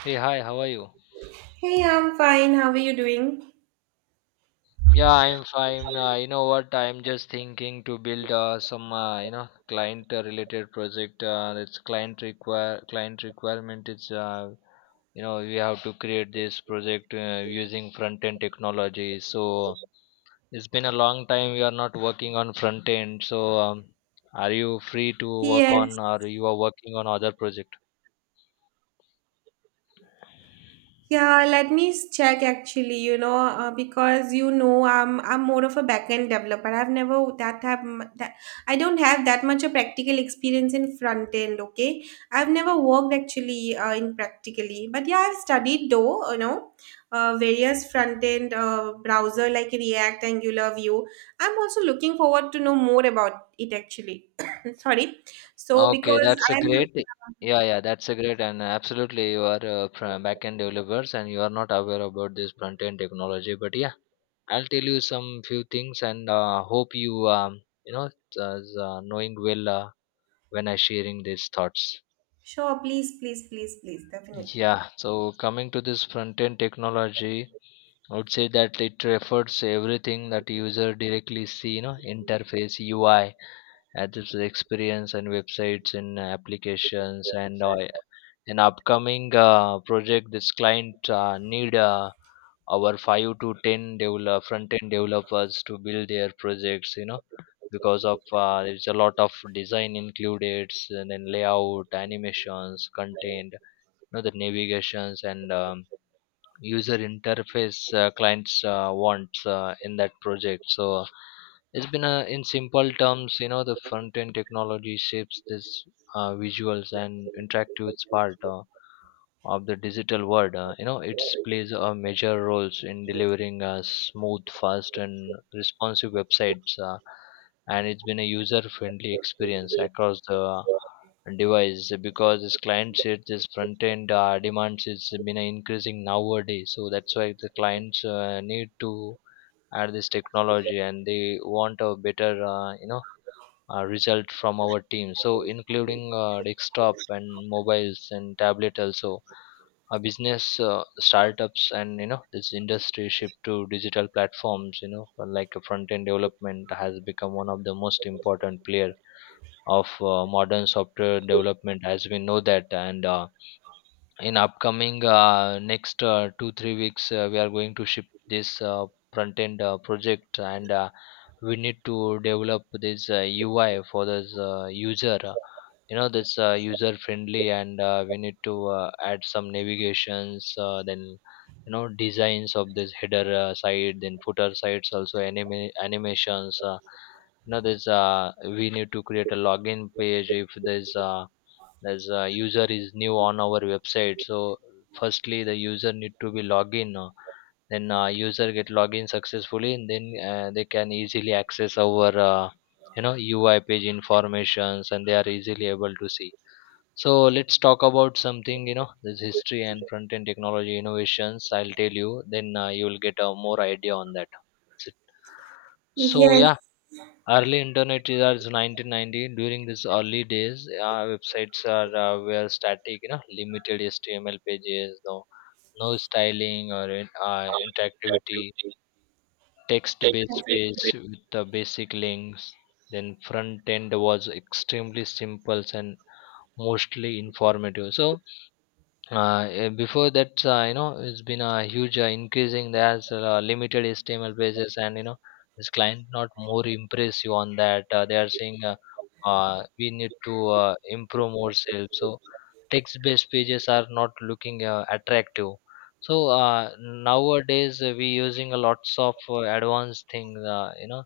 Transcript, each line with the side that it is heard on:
left: Hey, hi, how are you?
right: Hey, I'm fine. How are you doing?
left: Yeah, I'm fine. You know what? I'm just thinking to build some, you know, client related project. It's client requirement. We have to create this project using front end technology. So it's been a long time we are not working on front end. So are you free to work
right: Yes.
left: on, or you are working on other project?
right: Yeah, let me check actually, you know, because you know I'm more of a back-end developer. I've never that have m- that I don't have that much of practical experience in front end, okay? I've never worked actually in practically. But yeah, I've studied though, you know, various front end browser like React, Angular, Vue. I'm also looking forward to know more about it actually. Sorry. So
left: Okay,
right: because
left: that's a
right: I'm,
left: great.
right: yeah.
left: Yeah, yeah, that's a great, and absolutely you are back-end developers and you are not aware about this front-end technology. But yeah, I'll tell you some few things and hope you you know knowing well when I sharing these thoughts.
right: Sure, please, please, please, please, definitely.
left: Yeah, so coming to this front-end technology, I would say that it refers everything that user directly see, you know, interface, UI, Apple's experience and websites and applications and an upcoming project this client need our 5 to 10 develop, front end developers to build their projects, you know, because of there's a lot of design included, and then layout, animations, content, you know, the navigations and user interface clients wants in that project. So it's been a, in simple terms, you know, the front end technology shapes this visuals and interactive part of the digital world. You know, it plays a major roles in delivering smooth, fast and responsive websites, and it's been a user friendly experience across the device, because this client side, this front end demands is been increasing nowadays. So that's why the clients need to add this technology, and they want a better, you know, result from our team, so including desktop and mobiles and tablet also, a business startups, and you know this industry shift to digital platforms, you know, like front end development has become one of the most important player of modern software development, as we know that. And in upcoming next 2 3 weeks we are going to ship this front end project, and we need to develop this ui for this user, you know, that's user friendly, and we need to add some navigations, then you know, designs of this header site, then footer sites, also animations. You know, there's we need to create a login page. If there's as a user is new on our website, so firstly the user need to be login. Then user get login successfully, and then they can easily access our, you know, UI page informations, and they are easily able to see. So let's talk about something, you know, this history and front end technology innovations. I'll tell you, then you will get a more idea on that. That's it. So
right: Yes,
left: yeah, early internet is 1990. During these early days, websites are were static, you know, limited HTML pages, no, no styling or interactivity. Text-based page with the basic links. Then front end was extremely simple and mostly informative. So before that, you know, it's been a huge increasing, there's limited html pages, and you know this client not more impress you on that. They are saying, we need to improve ourselves. So text based pages are not looking attractive. So nowadays we using a lots of advanced things, you know,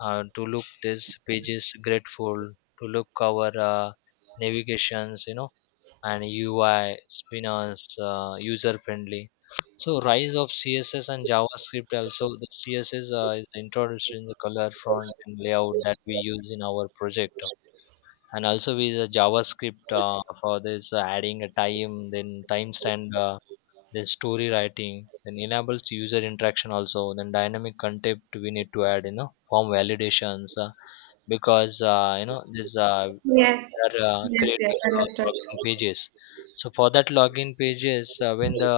left: to look these pages grateful, to look our navigations, you know, and UI Spinner's user friendly. So rise of CSS and JavaScript. Also the CSS is introduced in the color font and layout that we use in our project, and also with the JavaScript for this adding a time, then timestamp, then story writing, then enables user interaction also, then dynamic content we need to add, you know, form validations, because you know this we are
right: yes, yes, yes,
left: creating
right: understood.
left: login pages. So for that login pages when the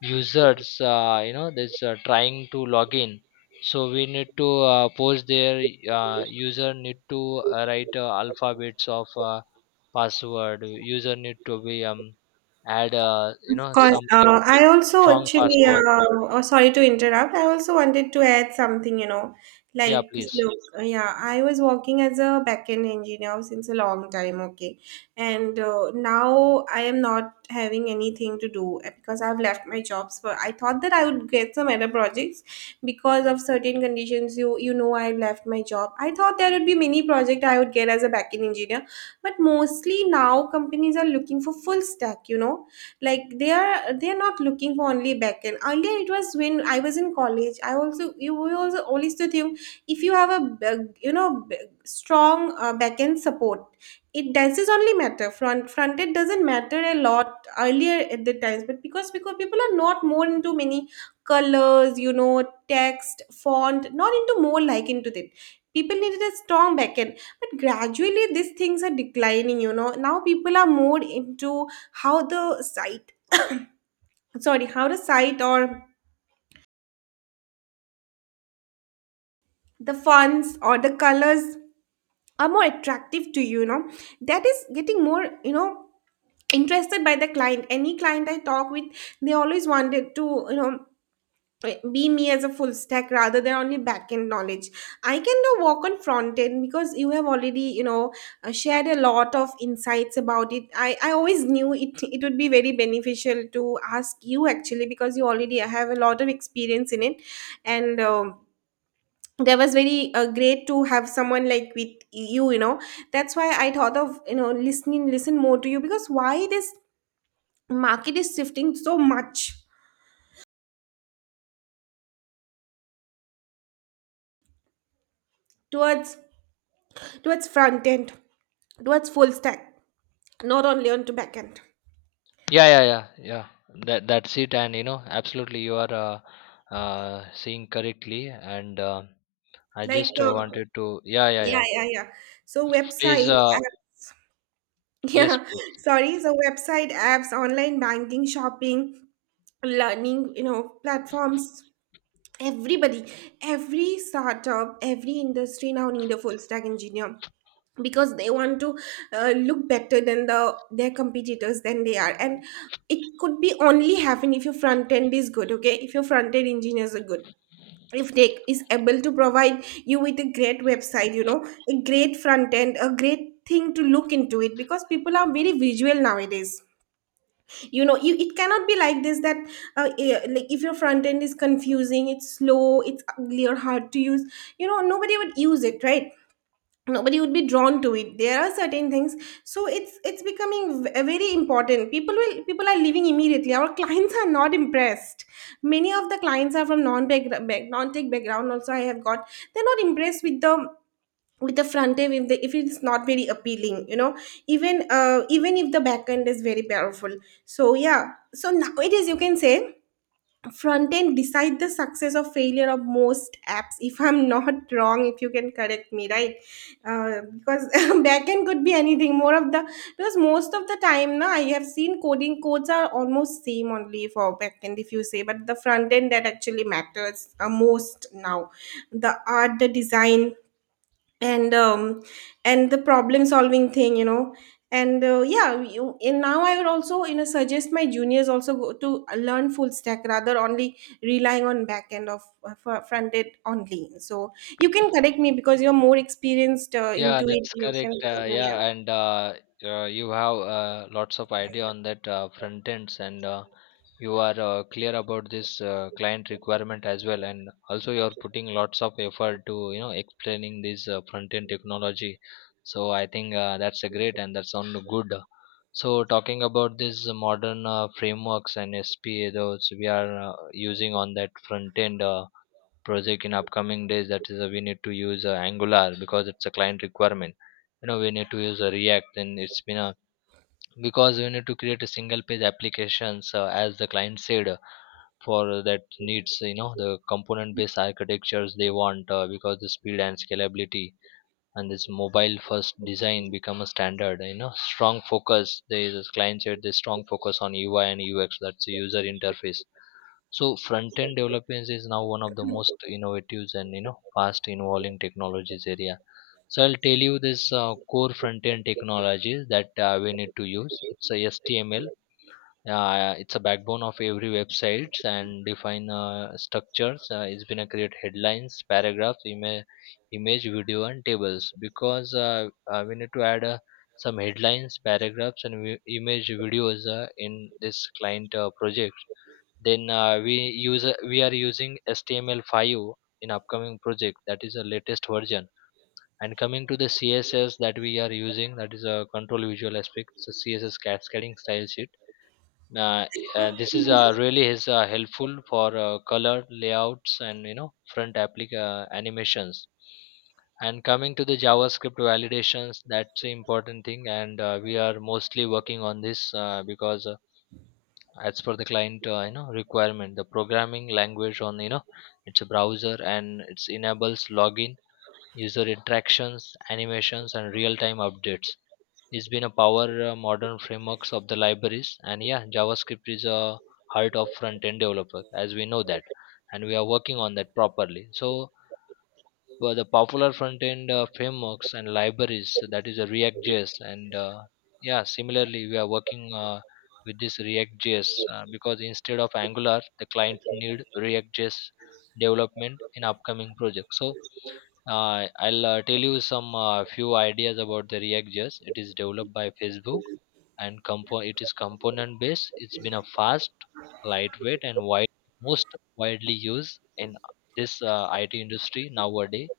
left: users you know this trying to log in, so we need to post their, user need to write alphabets of, password user need to be add, you
right: Of
left: know,
right: course.
left: some
right: I also
left: strong
right: actually,
left: password.
right: oh, sorry to interrupt. I also wanted to add something,
left: Yeah,
right: like,
left: please.
right: look, yeah, I was working as a backend engineer since a long time, okay. And now I am not having anything to do because I've left my jobs. For I thought that I would get some other projects because of certain conditions. You know, I left my job. I thought there would be many projects I would get as a backend engineer, but mostly now companies are looking for full stack, like they are not looking for only backend. Earlier it was when I was in college, I also you we also always to think, if you have a strong backend support, it does is only matter, front end doesn't matter a lot earlier at the times, but because people are not more into many colors, you know, text font, not into more, like, into that. People needed a strong backend, but gradually these things are declining, you know, now people are more into how the site sorry, how the site or the fonts or the colors are more attractive to you, you know that is getting more, interested by the client. Any client I talk with, they always wanted to, be me as a full stack rather than only back end knowledge. I can do work on front end because you have already, shared a lot of insights about it. I always knew it it would be very beneficial to ask you actually, because you already have a lot of experience in it, and that was very great to have someone like with you you know That's why I thought of, listen more to you, because why this market is shifting so much towards towards front end, towards full stack, not only onto back end.
left: Yeah, yeah, yeah, yeah. That that's it, and you know, absolutely, you are seeing correctly. And I
right: Like,
left: just wanted to. Yeah, yeah,
right: yeah,
left: yeah.
right: yeah, yeah. So website,
left: Please, yes,
right: yeah,
left: please.
right: sorry. So website apps, online banking, shopping, learning, you know, platforms, everybody, every startup, every industry now need a full stack engineer, because they want to, look better than their competitors than they are, and it could be only happen if your front end is good, okay? If your front end engineers are good, if they is able to provide you with a great website, a great front end, a great thing to look into it, because people are very visual nowadays, it cannot be like this that, like, if your front end is confusing, it's slow, it's ugly or hard to use, nobody would use it, right? Nobody would be drawn to it. There are certain things, so it's becoming very important. People will people are leaving immediately, our clients are not impressed. Many of the clients are from non tech background also, I have got. They're not impressed with the front end, if it's not very appealing, even, even if the back end is very powerful. So yeah, so nowadays you can say front end decide the success or failure of most apps, if I'm not wrong, if you can correct me, right? Because back end could be anything, more of the, because most of the time now I have seen coding, codes are almost same only for back end if you say, but the front end that actually matters most now, the art, the design, and um and the problem solving thing, you know. And yeah, and now I would also, suggest my juniors also go to learn full stack rather only relying on back end of, front end only. So you can correct me, because you're more experienced
left: Yeah,
right: into it,
left: that's
right: you can
left: correct.
right: tell me,
left: Yeah,
right: yeah.
left: and you have lots of idea on that front ends, and you are clear about this client requirement as well. And also, you are putting lots of effort to, you know, explaining this front end technology. So I think that's a great, and that sounds good. So talking about this modern frameworks and SPA, those we are using on that front end. Project in upcoming days, that is we need to use angular because it's a client requirement. You know, we need to use react, and it's been a because we need to create a single page applications as the client said, for that needs, you know, the component based architectures they want, because the speed and scalability and this mobile first design become a standard, you know, strong focus, there is a client said the strong focus on ui and ux, that's the user interface. So front end developments is now one of the most innovative and, you know, fast evolving technologies area. So I'll tell you this core front end technologies that we need to use. It's a HTML. It's a backbone of every websites and define structures. It's been create headlines, paragraphs, image, video, and tables, because we need to add some headlines, paragraphs, and image videos in this client project. Then we are using HTML5 in upcoming project, that is the latest version. And coming to the css that we are using, that is a control visual aspect. So css, cascading style sheet, uh, this is really is helpful for color layouts, and you know, front applic animations. And coming to the javascript validations, that's the important thing, and we are mostly working on this, because as per the client, you know, requirement, the programming language on, you know, it's a browser and it enables login, user interactions, animations and real time updates. It's been a power, modern frameworks of the libraries, and yeah, javascript is a heart of front end developer, as we know that, and we are working on that properly. So well, the popular front end frameworks and libraries, so that is a JS, and yeah, similarly we are working with this React.js, because instead of Angular, the client need React JS development in upcoming project. So I'll tell you some few ideas about the React JS. It is developed by Facebook, and it is component based. It's been a fast, lightweight, and wide, most widely used in this IT industry nowadays,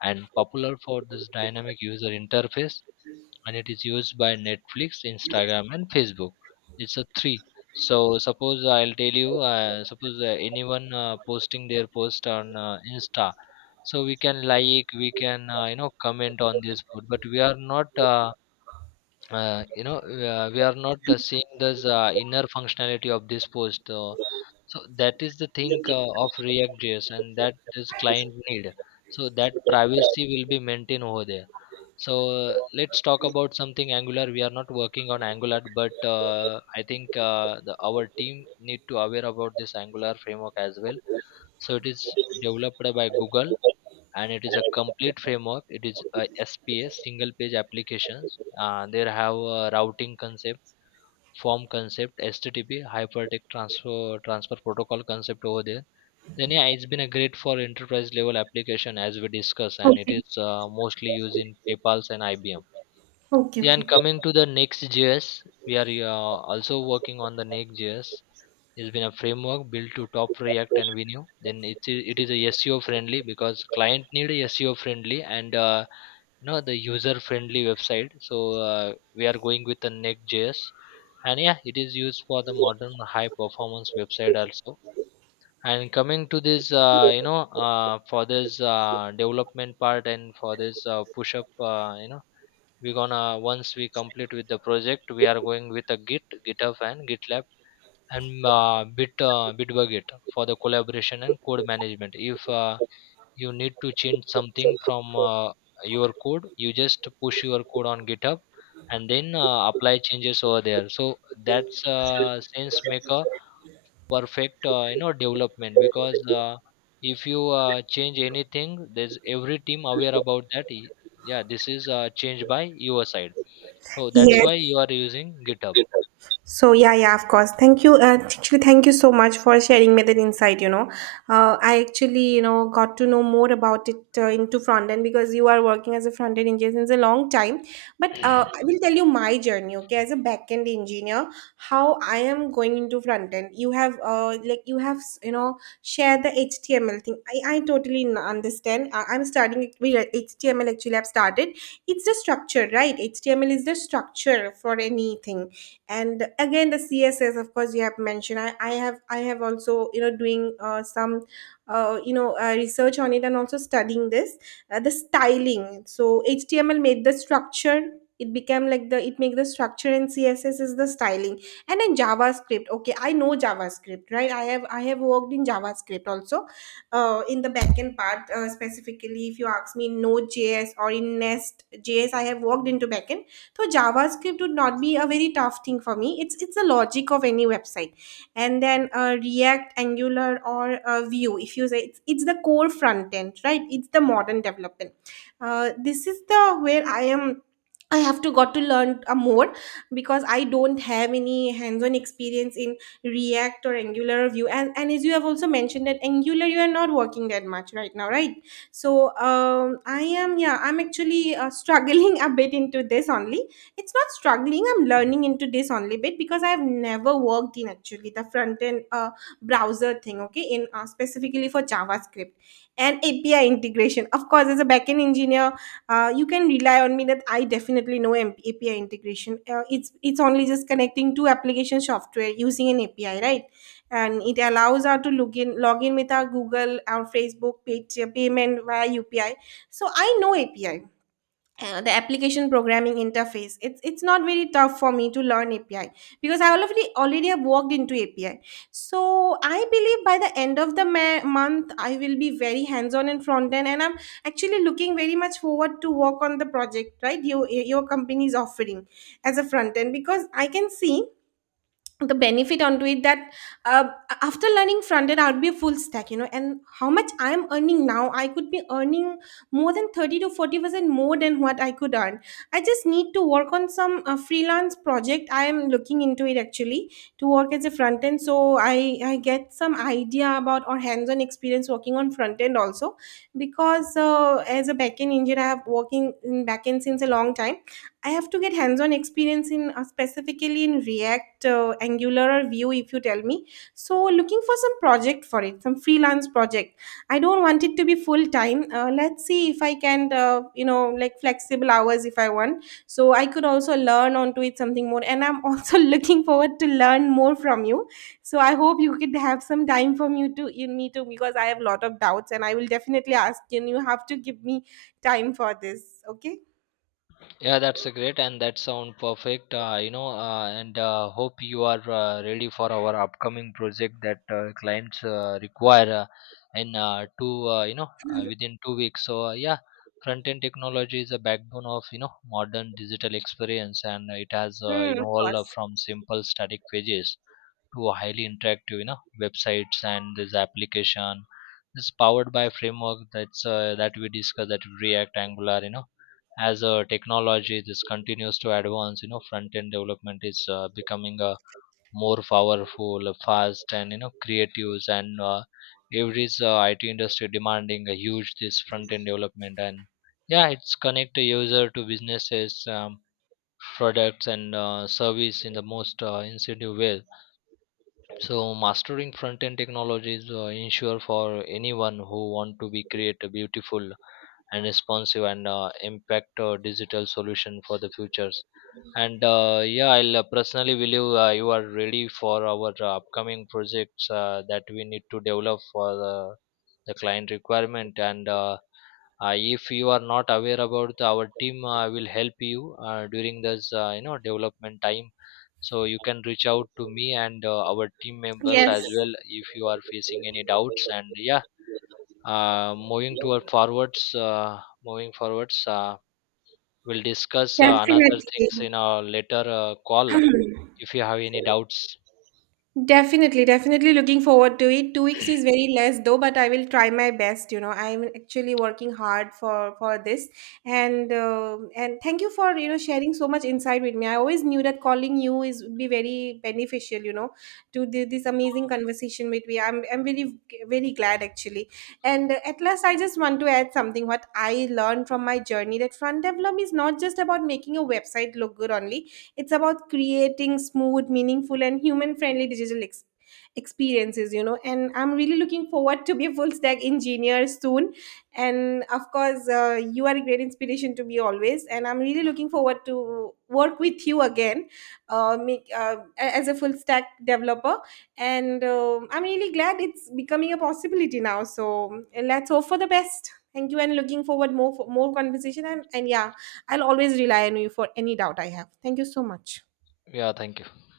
left: and popular for this dynamic user interface, and it is used by netflix, instagram and facebook. It's a three. So suppose I'll tell you, suppose anyone posting their post on insta, so we can like, we can you know, comment on this post, but we are not you know, we are not seeing this inner functionality of this post, so that is the thing of react js, and that this client need, so that privacy will be maintained over there. So let's talk about something angular. We are not working on angular, but I think our team need to aware about this angular framework as well. So it is developed by google, and it is a complete framework. It is a sps, single page applications, there have a routing concept, form concept, http, hypertext transfer protocol concept over there. Then yeah, it's been a great for enterprise level application, as we discuss, and it
right: Okay,
left: is mostly used in paypal's and ibm.
right: okay,
left: Yeah,
right: okay.
left: and coming to the next js, we are also working on the next js. It's been a framework built to top react and Vue. Then it is a seo friendly, because client need a seo friendly, and you know, the user friendly website. So we are going with the next.js, and yeah, it is used for the modern high performance website also. And coming to this, you know, for this development part, and for this push up, you know, we're gonna, once we complete with the project, we are going with a git, github and gitlab, and bitbucket for the collaboration and code management. If you need to change something from your code, you just push your code on github, and then apply changes over there. So that's sense make a perfect, you know, development, because if you change anything, there's every team aware about that. Yeah, this is changed by your side, so
right: Yes.
left: that's why you are using github.
right: So yeah, yeah, of course. Thank you. Actually, thank you so much for sharing me that insight. You know, I actually, got to know more about it into front end, because you are working as a front end engineer since a long time. But I will tell you my journey. Okay, as a back end engineer, how I am going into front end. You have like you have, share the HTML thing. I totally understand. I'm starting it with HTML. Actually, I've started. It's the structure, right? HTML is the structure for anything, and again the css, of course you have mentioned, I have also, doing some, research on it, and also studying this, the styling. So html made the structure, it make the structure, and css is the styling. And then javascript, okay, I know javascript, right? I have worked in javascript also, in the backend part, specifically if you ask me in node.js or in nest.js, I have worked into backend. So javascript would not be a very tough thing for me, it's the logic of any website. And then react, angular, or vue, if you say, it's the core front end, right? It's the modern development. This is the where I am. I have to got to learn more, because I don't have any hands-on experience in React or Angular or Vue. And as you have also mentioned that Angular, you are not working that much right now, right? So I am, yeah, I'm actually struggling a bit into this only. It's not struggling, I'm learning into this only bit, because I've never worked in actually the front end, browser thing, okay, in, specifically for javascript and api integration. Of course, as a backend engineer, you can rely on me that I definitely know api integration. It's only just connecting two application software using an api, right? And it allows us to log in with our google, our facebook page, payment via upi. So I know api, the application programming interface, it's not very tough for me to learn api, because I already have worked into api. So I believe by the end of the month, I will be very hands on in front end, and I'm actually looking very much forward to work on the project, right? Your company is offering as a front end, because I can see the benefit onto it, that, uh, after learning front end, I'll be a full stack, you know, and how much I'm earning now, I could be earning more than 30 to 40% more than what I could earn. I just need to work on some freelance project, I am looking into it actually, to work as a front end, so I get some idea about or hands on experience working on front end also. Because as a back end engineer, I have working in back end since a long time. I have to get hands-on experience in, specifically in React, Angular, or Vue. If you tell me, so looking for some project for it, some freelance project. I don't want it to be full time. Let's see if I can, like flexible hours if I want. So I could also learn onto it something more. And I'm also looking forward to learn more from you. So I hope you could have some time from you to in me too, because I have a lot of doubts, and I will definitely ask you. And you have to give me time for this. Okay.
left: Yeah, that's a great and that sound perfect. You know, and hope you are ready for our upcoming project that clients require in two, you know, within 2 weeks. So yeah, front end technology is a backbone of, you know, modern digital experience, and it has
right: Hmm,
left: you
right: of course.
left: from simple static pages to a highly interactive, you know, websites and this application. It's powered by framework that's that we discussed, that React, Angular, you know, as a technology this continues to advance, you know, front end development is becoming a more powerful, fast and, you know, creative. And every it industry demanding a huge this front end development, and yeah, it's connect the user to businesses, products and service in the most incentive way. So mastering front end technologies ensure for anyone who want to be create a beautiful and responsive and, impact digital solution for the futures. And yeah, I'll personally believe you are ready for our upcoming projects that we need to develop for the client requirement, and if you are not aware about our team, I will help you during this, you know, development time. So you can reach out to me and our team members
right: Yes,
left: as well, if you are facing any doubts. And yeah, moving forwards, we'll discuss another things
right: definitely.
left: in a later call if you have any doubts.
right: Definitely, definitely looking forward to it. 2 weeks is very less though, but I will try my best. You know, I'm actually working hard for this, and thank you for, sharing so much insight with me. I always knew that calling you is would be very beneficial. You know, to do this amazing conversation with me. I'm really very glad actually. And at last, I just want to add something what I learned from my journey, that front development is not just about making a website look good only. It's about creating smooth, meaningful, and human friendly digital experiences, And I'm really looking forward to be a full stack engineer soon. And of course, you are a great inspiration to me always. And I'm really looking forward to work with you again, as a full stack developer. And I'm really glad it's becoming a possibility now. So let's hope for the best. Thank you, and looking forward more for more conversation, and yeah. I'll always rely on you for any doubt I have. Thank you so much.
left: Yeah, thank you.